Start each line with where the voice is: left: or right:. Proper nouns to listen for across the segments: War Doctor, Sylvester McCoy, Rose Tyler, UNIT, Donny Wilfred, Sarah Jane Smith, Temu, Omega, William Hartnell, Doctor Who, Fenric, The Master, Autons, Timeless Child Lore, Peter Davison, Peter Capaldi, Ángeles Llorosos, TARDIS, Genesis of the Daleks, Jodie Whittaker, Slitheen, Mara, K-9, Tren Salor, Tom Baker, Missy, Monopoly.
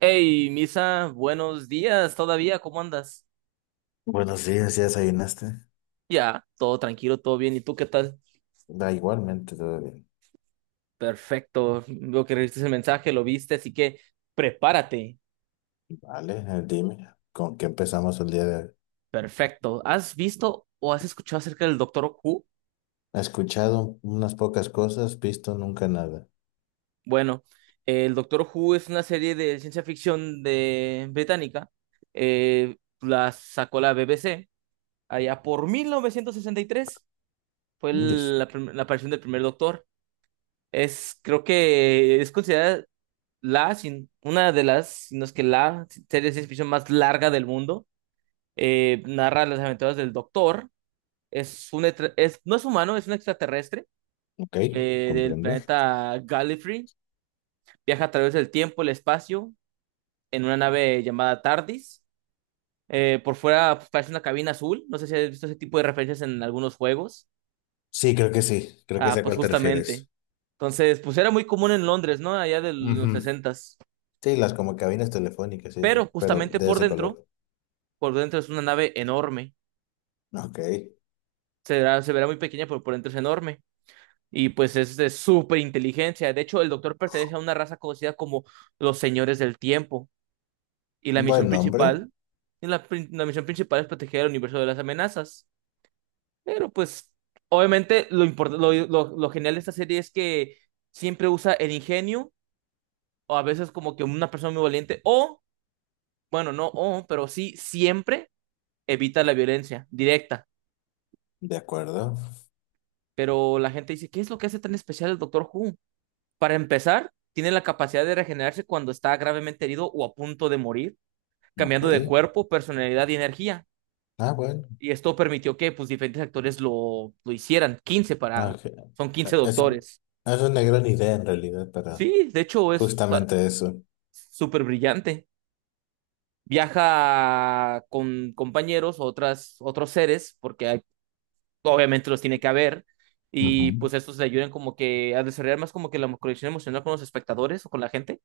right: Hey, Misa, buenos días todavía, ¿cómo andas?
left: Buenos días, ¿ya desayunaste?
right: Ya, todo tranquilo, todo bien, ¿y tú qué tal?
left: Da igualmente, todo bien.
right: Perfecto, veo que recibiste el mensaje, lo viste, así que prepárate.
left: Vale, Dime, ¿con qué empezamos el día de hoy?
right: Perfecto. ¿Has visto o has escuchado acerca del Doctor Who?
left: He escuchado unas pocas cosas, visto nunca nada.
right: Bueno, el Doctor Who es una serie de ciencia ficción de británica. La sacó la BBC allá por 1963. Fue
left: Yes.
right: la aparición del primer Doctor. Es, creo que es considerada la, sin- una de las, si no es que la serie de ciencia ficción más larga del mundo. Narra las aventuras del Doctor. Es un, etra- es, no es humano, es un extraterrestre
left: Ok,
right: del
left: comprendo.
right: planeta Gallifrey. Viaja a través del tiempo, el espacio, en una nave llamada TARDIS. Por fuera, pues, parece una cabina azul. No sé si has visto ese tipo de referencias en algunos juegos.
left: Sí, creo que
right: Ah,
left: sé a
right: pues
left: cuál te
right: justamente.
left: refieres.
right: Entonces, pues era muy común en Londres, ¿no? Allá de los
left: Ujú.
right: sesentas.
left: Sí, las como cabinas telefónicas y eso,
right: Pero
left: pero
right: justamente
left: de ese color.
right: por dentro es una nave enorme.
left: Ok,
right: Se verá muy pequeña, pero por dentro es enorme. Y pues es de súper inteligencia. De hecho, el doctor pertenece a una raza conocida como los señores del tiempo. Y la misión
left: buen nombre,
right: principal, la misión principal es proteger el universo de las amenazas. Pero pues, obviamente, lo, import- lo genial de esta serie es que siempre usa el ingenio, o a veces como que una persona muy valiente, o, bueno, no, o, pero sí, siempre evita la violencia directa.
left: de acuerdo.
right: Pero la gente dice, ¿qué es lo que hace tan especial el Doctor Who? Para empezar, tiene la capacidad de regenerarse cuando está gravemente herido o a punto de morir,
left: Ok,
right: cambiando de cuerpo, personalidad y energía.
left: ah, bueno.
right: Y esto permitió que pues, diferentes actores lo hicieran. 15
left: Ah,
right: para.
left: ok.
right: Son 15
left: Es,
right: doctores.
left: es una gran idea en realidad para
right: Sí, de hecho es o sea,
left: justamente eso.
right: súper brillante. Viaja con compañeros, otros seres, obviamente los tiene que haber.
left: Ujú.
right: Y pues estos le ayudan como que a desarrollar más como que la conexión emocional con los espectadores o con la gente.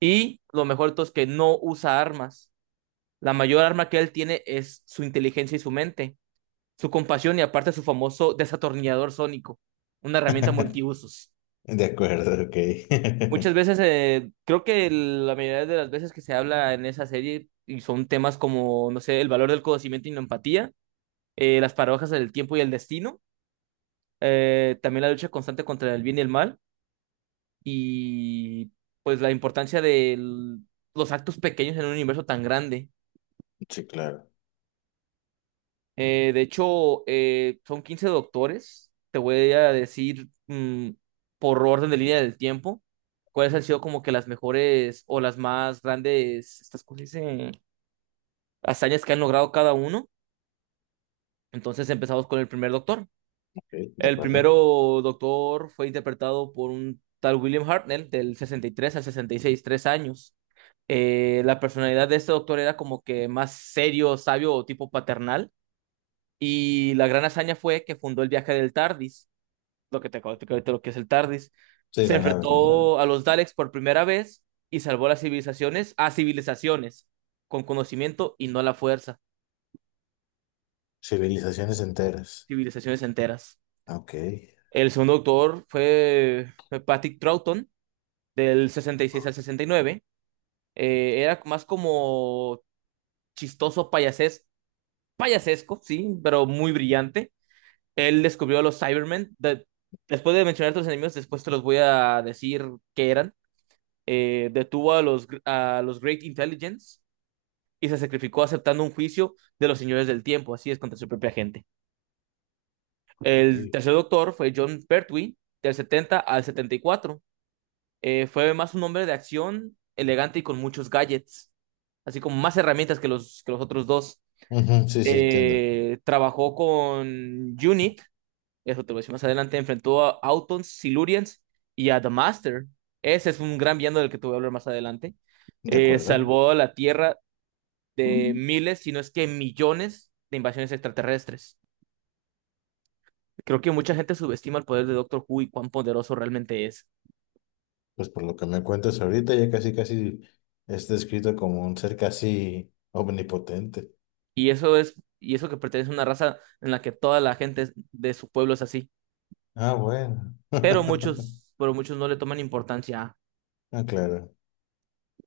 right: Y lo mejor de todo es que no usa armas. La mayor arma que él tiene es su inteligencia y su mente, su compasión y aparte su famoso desatornillador sónico, una herramienta multiusos.
left: De acuerdo, ok.
right: Muchas veces, creo que la mayoría de las veces que se habla en esa serie y son temas como, no sé, el valor del conocimiento y la empatía, las paradojas del tiempo y el destino, también la lucha constante contra el bien y el mal y pues la importancia de los actos pequeños en un universo tan grande.
left: Sí, claro.
right: De hecho, son 15 doctores. Te voy a decir por orden de línea del tiempo cuáles han sido como que las mejores o las más grandes, estas cosas, dicen, hazañas que han logrado cada uno. Entonces empezamos con el primer doctor.
left: Ok, de
right: El
left: acuerdo.
right: primero doctor fue interpretado por un tal William Hartnell del 63 al 66, 3 años. La personalidad de este doctor era como que más serio, sabio o tipo paternal. Y la gran hazaña fue que fundó el viaje del TARDIS, lo que te acabo de explicar ahorita, lo que es el TARDIS.
left: Sí,
right: Se
left: la nave, la nave.
right: enfrentó a los Daleks por primera vez y salvó a las civilizaciones, a civilizaciones, con conocimiento y no a la fuerza,
left: Civilizaciones enteras.
right: civilizaciones enteras.
left: Ah, ok,
right: El segundo doctor fue Patrick Troughton, del 66 al 69. Era más como chistoso payasesco, sí, pero muy brillante. Él descubrió a los Cybermen. Después de mencionar a los enemigos, después te los voy a decir qué eran. Detuvo a los Great Intelligence y se sacrificó aceptando un juicio de los señores del tiempo, así es, contra su propia gente. El
left: ok,
right: tercer doctor fue John Pertwee, del 70 al 74. Fue más un hombre de acción, elegante y con muchos gadgets, así como más herramientas que los otros dos.
left: ujú, sí, sí, entiendo.
right: Trabajó con UNIT, eso te lo voy a decir más adelante. Enfrentó a Autons, Silurians y a The Master. Ese es un gran villano del que te voy a hablar más adelante.
left: De acuerdo.
right: Salvó a la Tierra de miles, si no es que millones de invasiones extraterrestres. Creo que mucha gente subestima el poder de Doctor Who y cuán poderoso realmente es.
left: Pues por lo que me cuentas ahorita, ya casi, casi es descrito como un ser casi omnipotente.
right: Y eso que pertenece a una raza en la que toda la gente de su pueblo es así.
left: Ah, bueno.
right: Pero muchos, pero muchos no le toman importancia.
left: Ah, claro.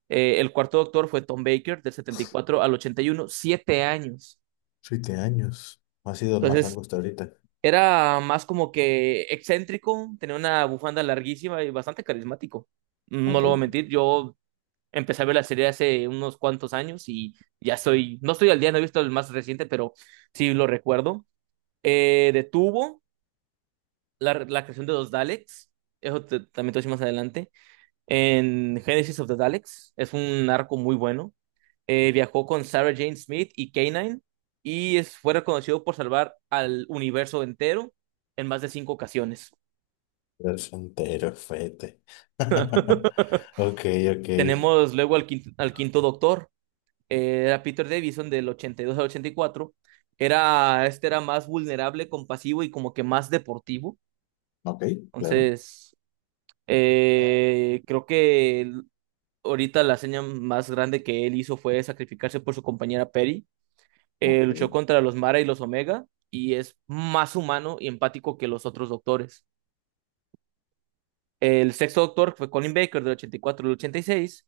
right: El cuarto doctor fue Tom Baker, del 74 al 81, 7 años.
left: Siete años. Ha sido el más
right: Entonces,
left: largo hasta ahorita.
right: era más como que excéntrico, tenía una bufanda larguísima y bastante carismático. No lo voy a
left: Ok.
right: mentir, yo empecé a ver la serie hace unos cuantos años y ya estoy, no estoy al día, no he visto el más reciente, pero sí lo recuerdo. Detuvo la creación de los Daleks, también te voy a decir más adelante, en Genesis of the Daleks. Es un arco muy bueno. Viajó con Sarah Jane Smith y K-9 y fue reconocido por salvar al universo entero en más de cinco ocasiones.
left: Es entero, fete. Ok, ok.
right: Tenemos luego al quinto Doctor. Era Peter Davison del 82 al 84. Este era más vulnerable, compasivo y como que más deportivo.
left: Ok, claro.
right: Entonces, creo que ahorita la seña más grande que él hizo fue sacrificarse por su compañera Perry.
left: Ok,
right: Luchó contra los Mara y los Omega y es más humano y empático que los otros doctores. El sexto doctor fue Colin Baker del 84 al 86.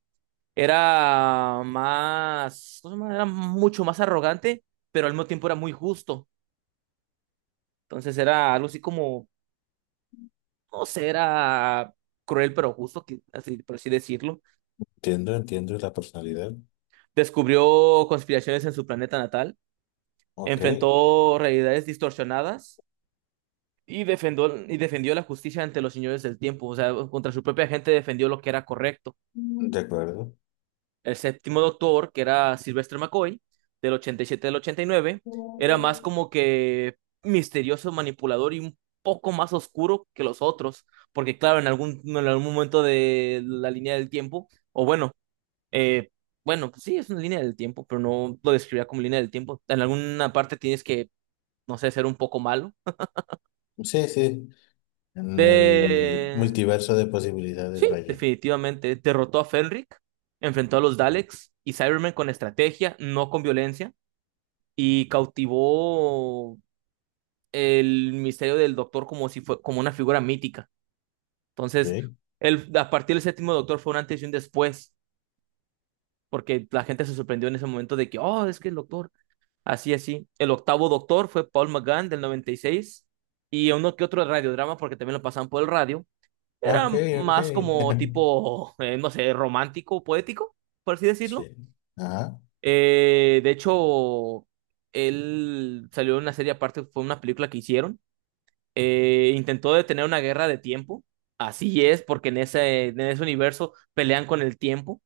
right: Era más, ¿cómo se llama? Era mucho más arrogante, pero al mismo tiempo era muy justo. Entonces era algo así como, no sé, era cruel pero justo, así, por así decirlo.
left: entiendo, entiendo la personalidad.
right: Descubrió conspiraciones en su planeta natal.
left: Ok,
right: Enfrentó realidades distorsionadas. Y defendió la justicia ante los señores del tiempo, o sea, contra su propia gente defendió lo que era correcto.
left: de acuerdo.
right: El séptimo doctor, que era Sylvester McCoy, del 87 al 89, era más como que misterioso, manipulador y un poco más oscuro que los otros, porque claro, en algún momento de la línea del tiempo, o bueno, eh, bueno, pues sí, es una línea del tiempo, pero no lo describía como línea del tiempo. En alguna parte tienes que, no sé, ser un poco malo.
left: Sí, sí, en el
right: De
left: multiverso de posibilidades,
right: Sí,
left: vaya.
right: definitivamente. Derrotó a Fenric, enfrentó a los Daleks y Cybermen con estrategia, no con violencia, y cautivó el misterio del Doctor como si fue como una figura mítica. Entonces,
left: Sí.
right: a partir del séptimo Doctor fue un antes y un después, porque la gente se sorprendió en ese momento de que, oh, es que el Doctor, así, así. El octavo Doctor fue Paul McGann del 96 y uno que otro radiodrama, porque también lo pasaban por el radio.
left: Ah,
right: Era
left: ok, ok.
right: más como tipo, no sé, romántico, poético, por así
left: Sí.
right: decirlo.
left: Ajá.
right: De hecho, él salió en una serie aparte, fue una película que hicieron. Intentó detener una guerra de tiempo. Así es, porque en ese universo pelean con el tiempo.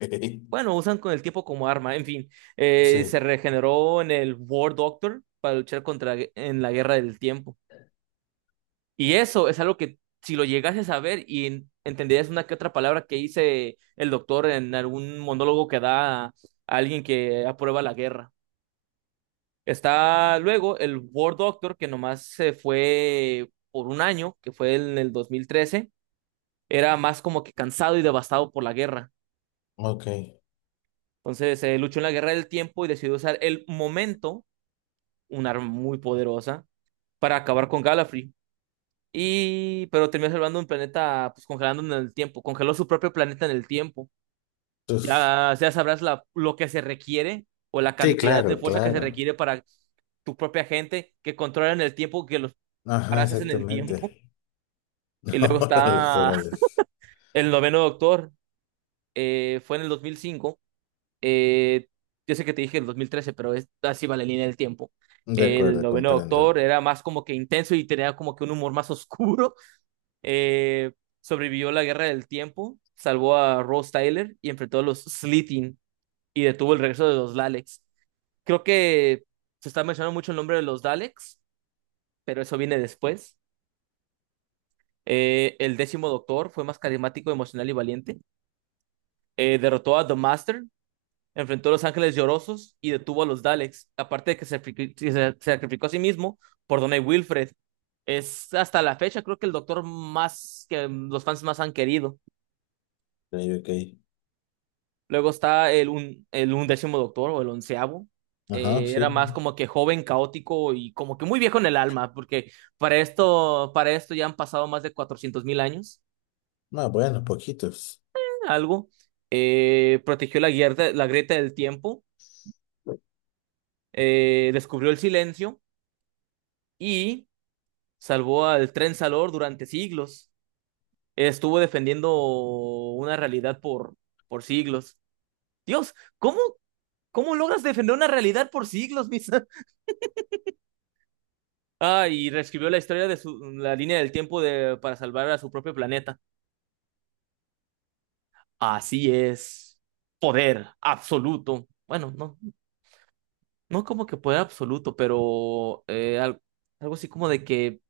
right: Bueno, usan con el tiempo como arma, en fin. Se
left: Sí,
right: regeneró en el War Doctor para luchar contra en la guerra del tiempo. Y eso es algo que si lo llegases a ver y entenderías una que otra palabra que dice el doctor en algún monólogo que da a alguien que aprueba la guerra. Está luego el War Doctor, que nomás se fue por un año, que fue en el 2013. Era más como que cansado y devastado por la guerra.
left: ok.
right: Entonces luchó en la guerra del tiempo y decidió usar el momento, un arma muy poderosa, para acabar con Gallifrey. Pero terminó salvando un planeta, pues congelando en el tiempo. Congeló su propio planeta en el tiempo.
left: Uf.
right: Ya sabrás lo que se requiere o la
left: Sí,
right: cantidad de
left: claro,
right: fuerza que se
left: claro.
right: requiere para tu propia gente que controlan el tiempo, que los
left: Ajá,
right: parases en el tiempo.
left: exactamente.
right: Y luego
left: Órales,
right: está
left: órales.
right: el noveno doctor. Fue en el 2005. eh, yo sé que te dije el 2013, pero así va la línea del tiempo.
left: De
right: El
left: acuerdo,
right: noveno doctor
left: comprendo.
right: era más como que intenso y tenía como que un humor más oscuro. Eh, Sobrevivió la guerra del tiempo, salvó a Rose Tyler y enfrentó a los Slitheen y detuvo el regreso de los Daleks. Creo que se está mencionando mucho el nombre de los Daleks, pero eso viene después. El décimo doctor fue más carismático, emocional y valiente. Derrotó a The Master, enfrentó a los Ángeles Llorosos y detuvo a los Daleks. Aparte de que se sacrificó a sí mismo por Donny Wilfred. Es hasta la fecha, creo que el doctor más que los fans más han querido.
left: Ok, ok.
right: Luego está el undécimo doctor o el onceavo.
left: Ajá,
right: Era
left: sí.
right: más como que joven, caótico y como que muy viejo en el alma, porque para esto ya han pasado más de 400.000 años,
left: Ah, bueno, poquitos.
right: algo. Protegió la grieta del tiempo, descubrió el silencio y salvó al Tren Salor durante siglos. Estuvo defendiendo una realidad por siglos. Dios, ¿cómo logras defender una realidad por siglos, mis? Ah, y reescribió la historia de su, la línea del tiempo de, para salvar a su propio planeta. Así es. Poder absoluto. Bueno, no, no como que poder absoluto, pero algo así como de que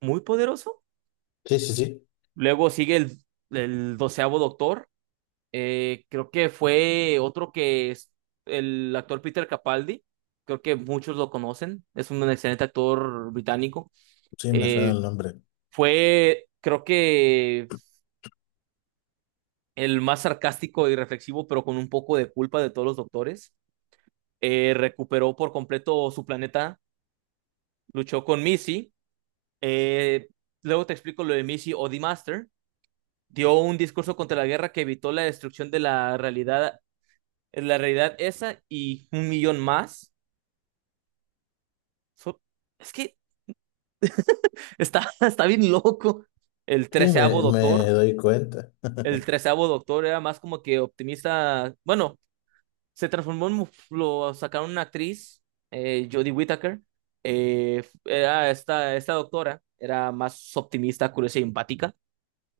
right: muy poderoso.
left: Sí, sí, sí.
right: Luego sigue el doceavo doctor. Creo que fue otro que es el actor Peter Capaldi. Creo que muchos lo conocen. Es un excelente actor británico.
left: Sí, me suena
right: Eh,
left: el nombre.
right: Creo que el más sarcástico y reflexivo, pero con un poco de culpa de todos los doctores. Recuperó por completo su planeta, luchó con Missy. Eh, Luego te explico lo de Missy o The Master. Dio un discurso contra la guerra que evitó la destrucción de la realidad esa y un millón más. So- es que está, está bien loco. El
left: Sí,
right: treceavo
left: me, me
right: doctor.
left: doy cuenta.
right: El treceavo doctor era más como que optimista. Bueno, se transformó en, lo sacaron una actriz, Jodie Whittaker. Esta doctora era más optimista, curiosa y empática.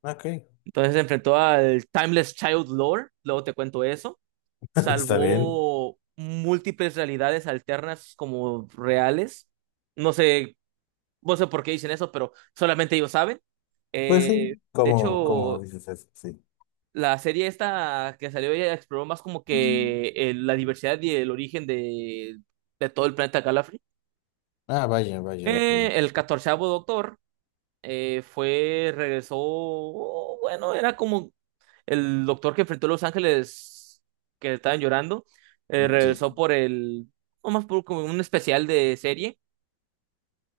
left: Ok,
right: Entonces se enfrentó al Timeless Child Lore, luego te cuento eso.
left: está bien.
right: Salvó múltiples realidades alternas como reales. No sé, no sé por qué dicen eso, pero solamente ellos saben.
left: Pues
right: Eh,
left: sí,
right: de
left: como
right: hecho,
left: dices eso, sí.
right: la serie esta que salió ella exploró más como
left: Mm.
right: que la diversidad y el origen de todo el planeta Gallifrey.
left: Ah, vaya, vaya, ok.
right: El catorceavo doctor regresó, oh, bueno, era como el doctor que enfrentó a los Ángeles que estaban llorando,
left: Mm, sí,
right: regresó nomás por como un especial de serie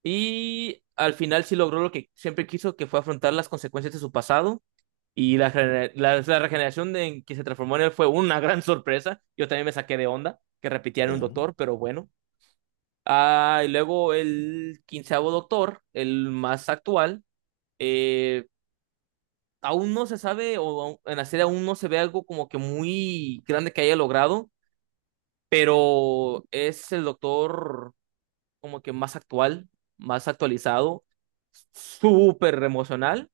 right: y al final sí logró lo que siempre quiso, que fue afrontar las consecuencias de su pasado. Y la regeneración de, en que se transformó en él fue una gran sorpresa. Yo también me saqué de onda que repitieran un
left: bueno,
right: doctor, pero bueno. Ah, y luego el quinceavo doctor, el más actual, eh, aún no se sabe, o en la serie aún no se ve algo como que muy grande que haya logrado, pero es el doctor como que más actual, más actualizado, súper emocional,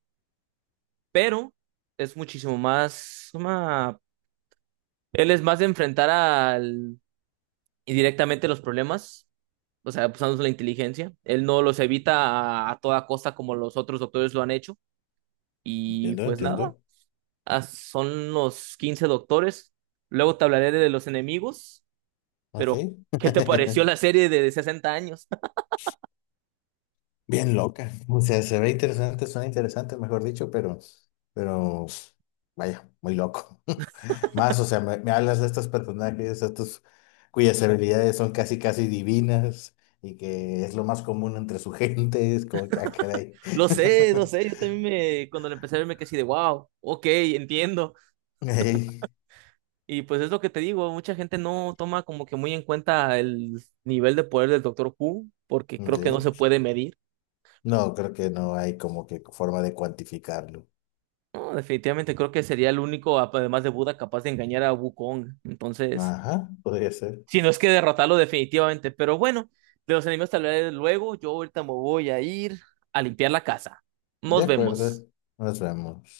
right: pero es muchísimo más... Él es más de enfrentar al... y directamente los problemas, o sea, pues, usando la inteligencia. Él no los evita a toda costa como los otros doctores lo han hecho. Y
left: entiendo,
right: pues nada,
left: entiendo.
right: ah, son los 15 doctores. Luego te hablaré de los enemigos,
left: Ok.
right: pero ¿qué te pareció la serie de 60 años?
left: Bien loca. O sea, se ve interesante, suena interesante, mejor dicho, pero, vaya, muy loco. Más, o sea, me hablas de estos personajes, estos cuyas habilidades son casi, casi divinas y que es lo más común entre su gente, es como que, ah, caray.
right: Lo sé, yo también me, cuando la empecé a ver me quedé así de, wow, ok, entiendo.
left: Ey,
right: Y pues es lo que te digo, mucha gente no toma como que muy en cuenta el nivel de poder del Doctor Who, porque creo que no se
left: ok.
right: puede medir.
left: No, creo que no hay como que forma de cuantificarlo.
right: No, definitivamente creo que sería el único, además de Buda, capaz de engañar a Wukong. Entonces,
left: Ajá, podría ser.
right: si no es que derrotarlo definitivamente, pero bueno, de los enemigos tal vez luego, yo ahorita me voy a ir a limpiar la casa.
left: De
right: Nos vemos.
left: acuerdo, nos vemos.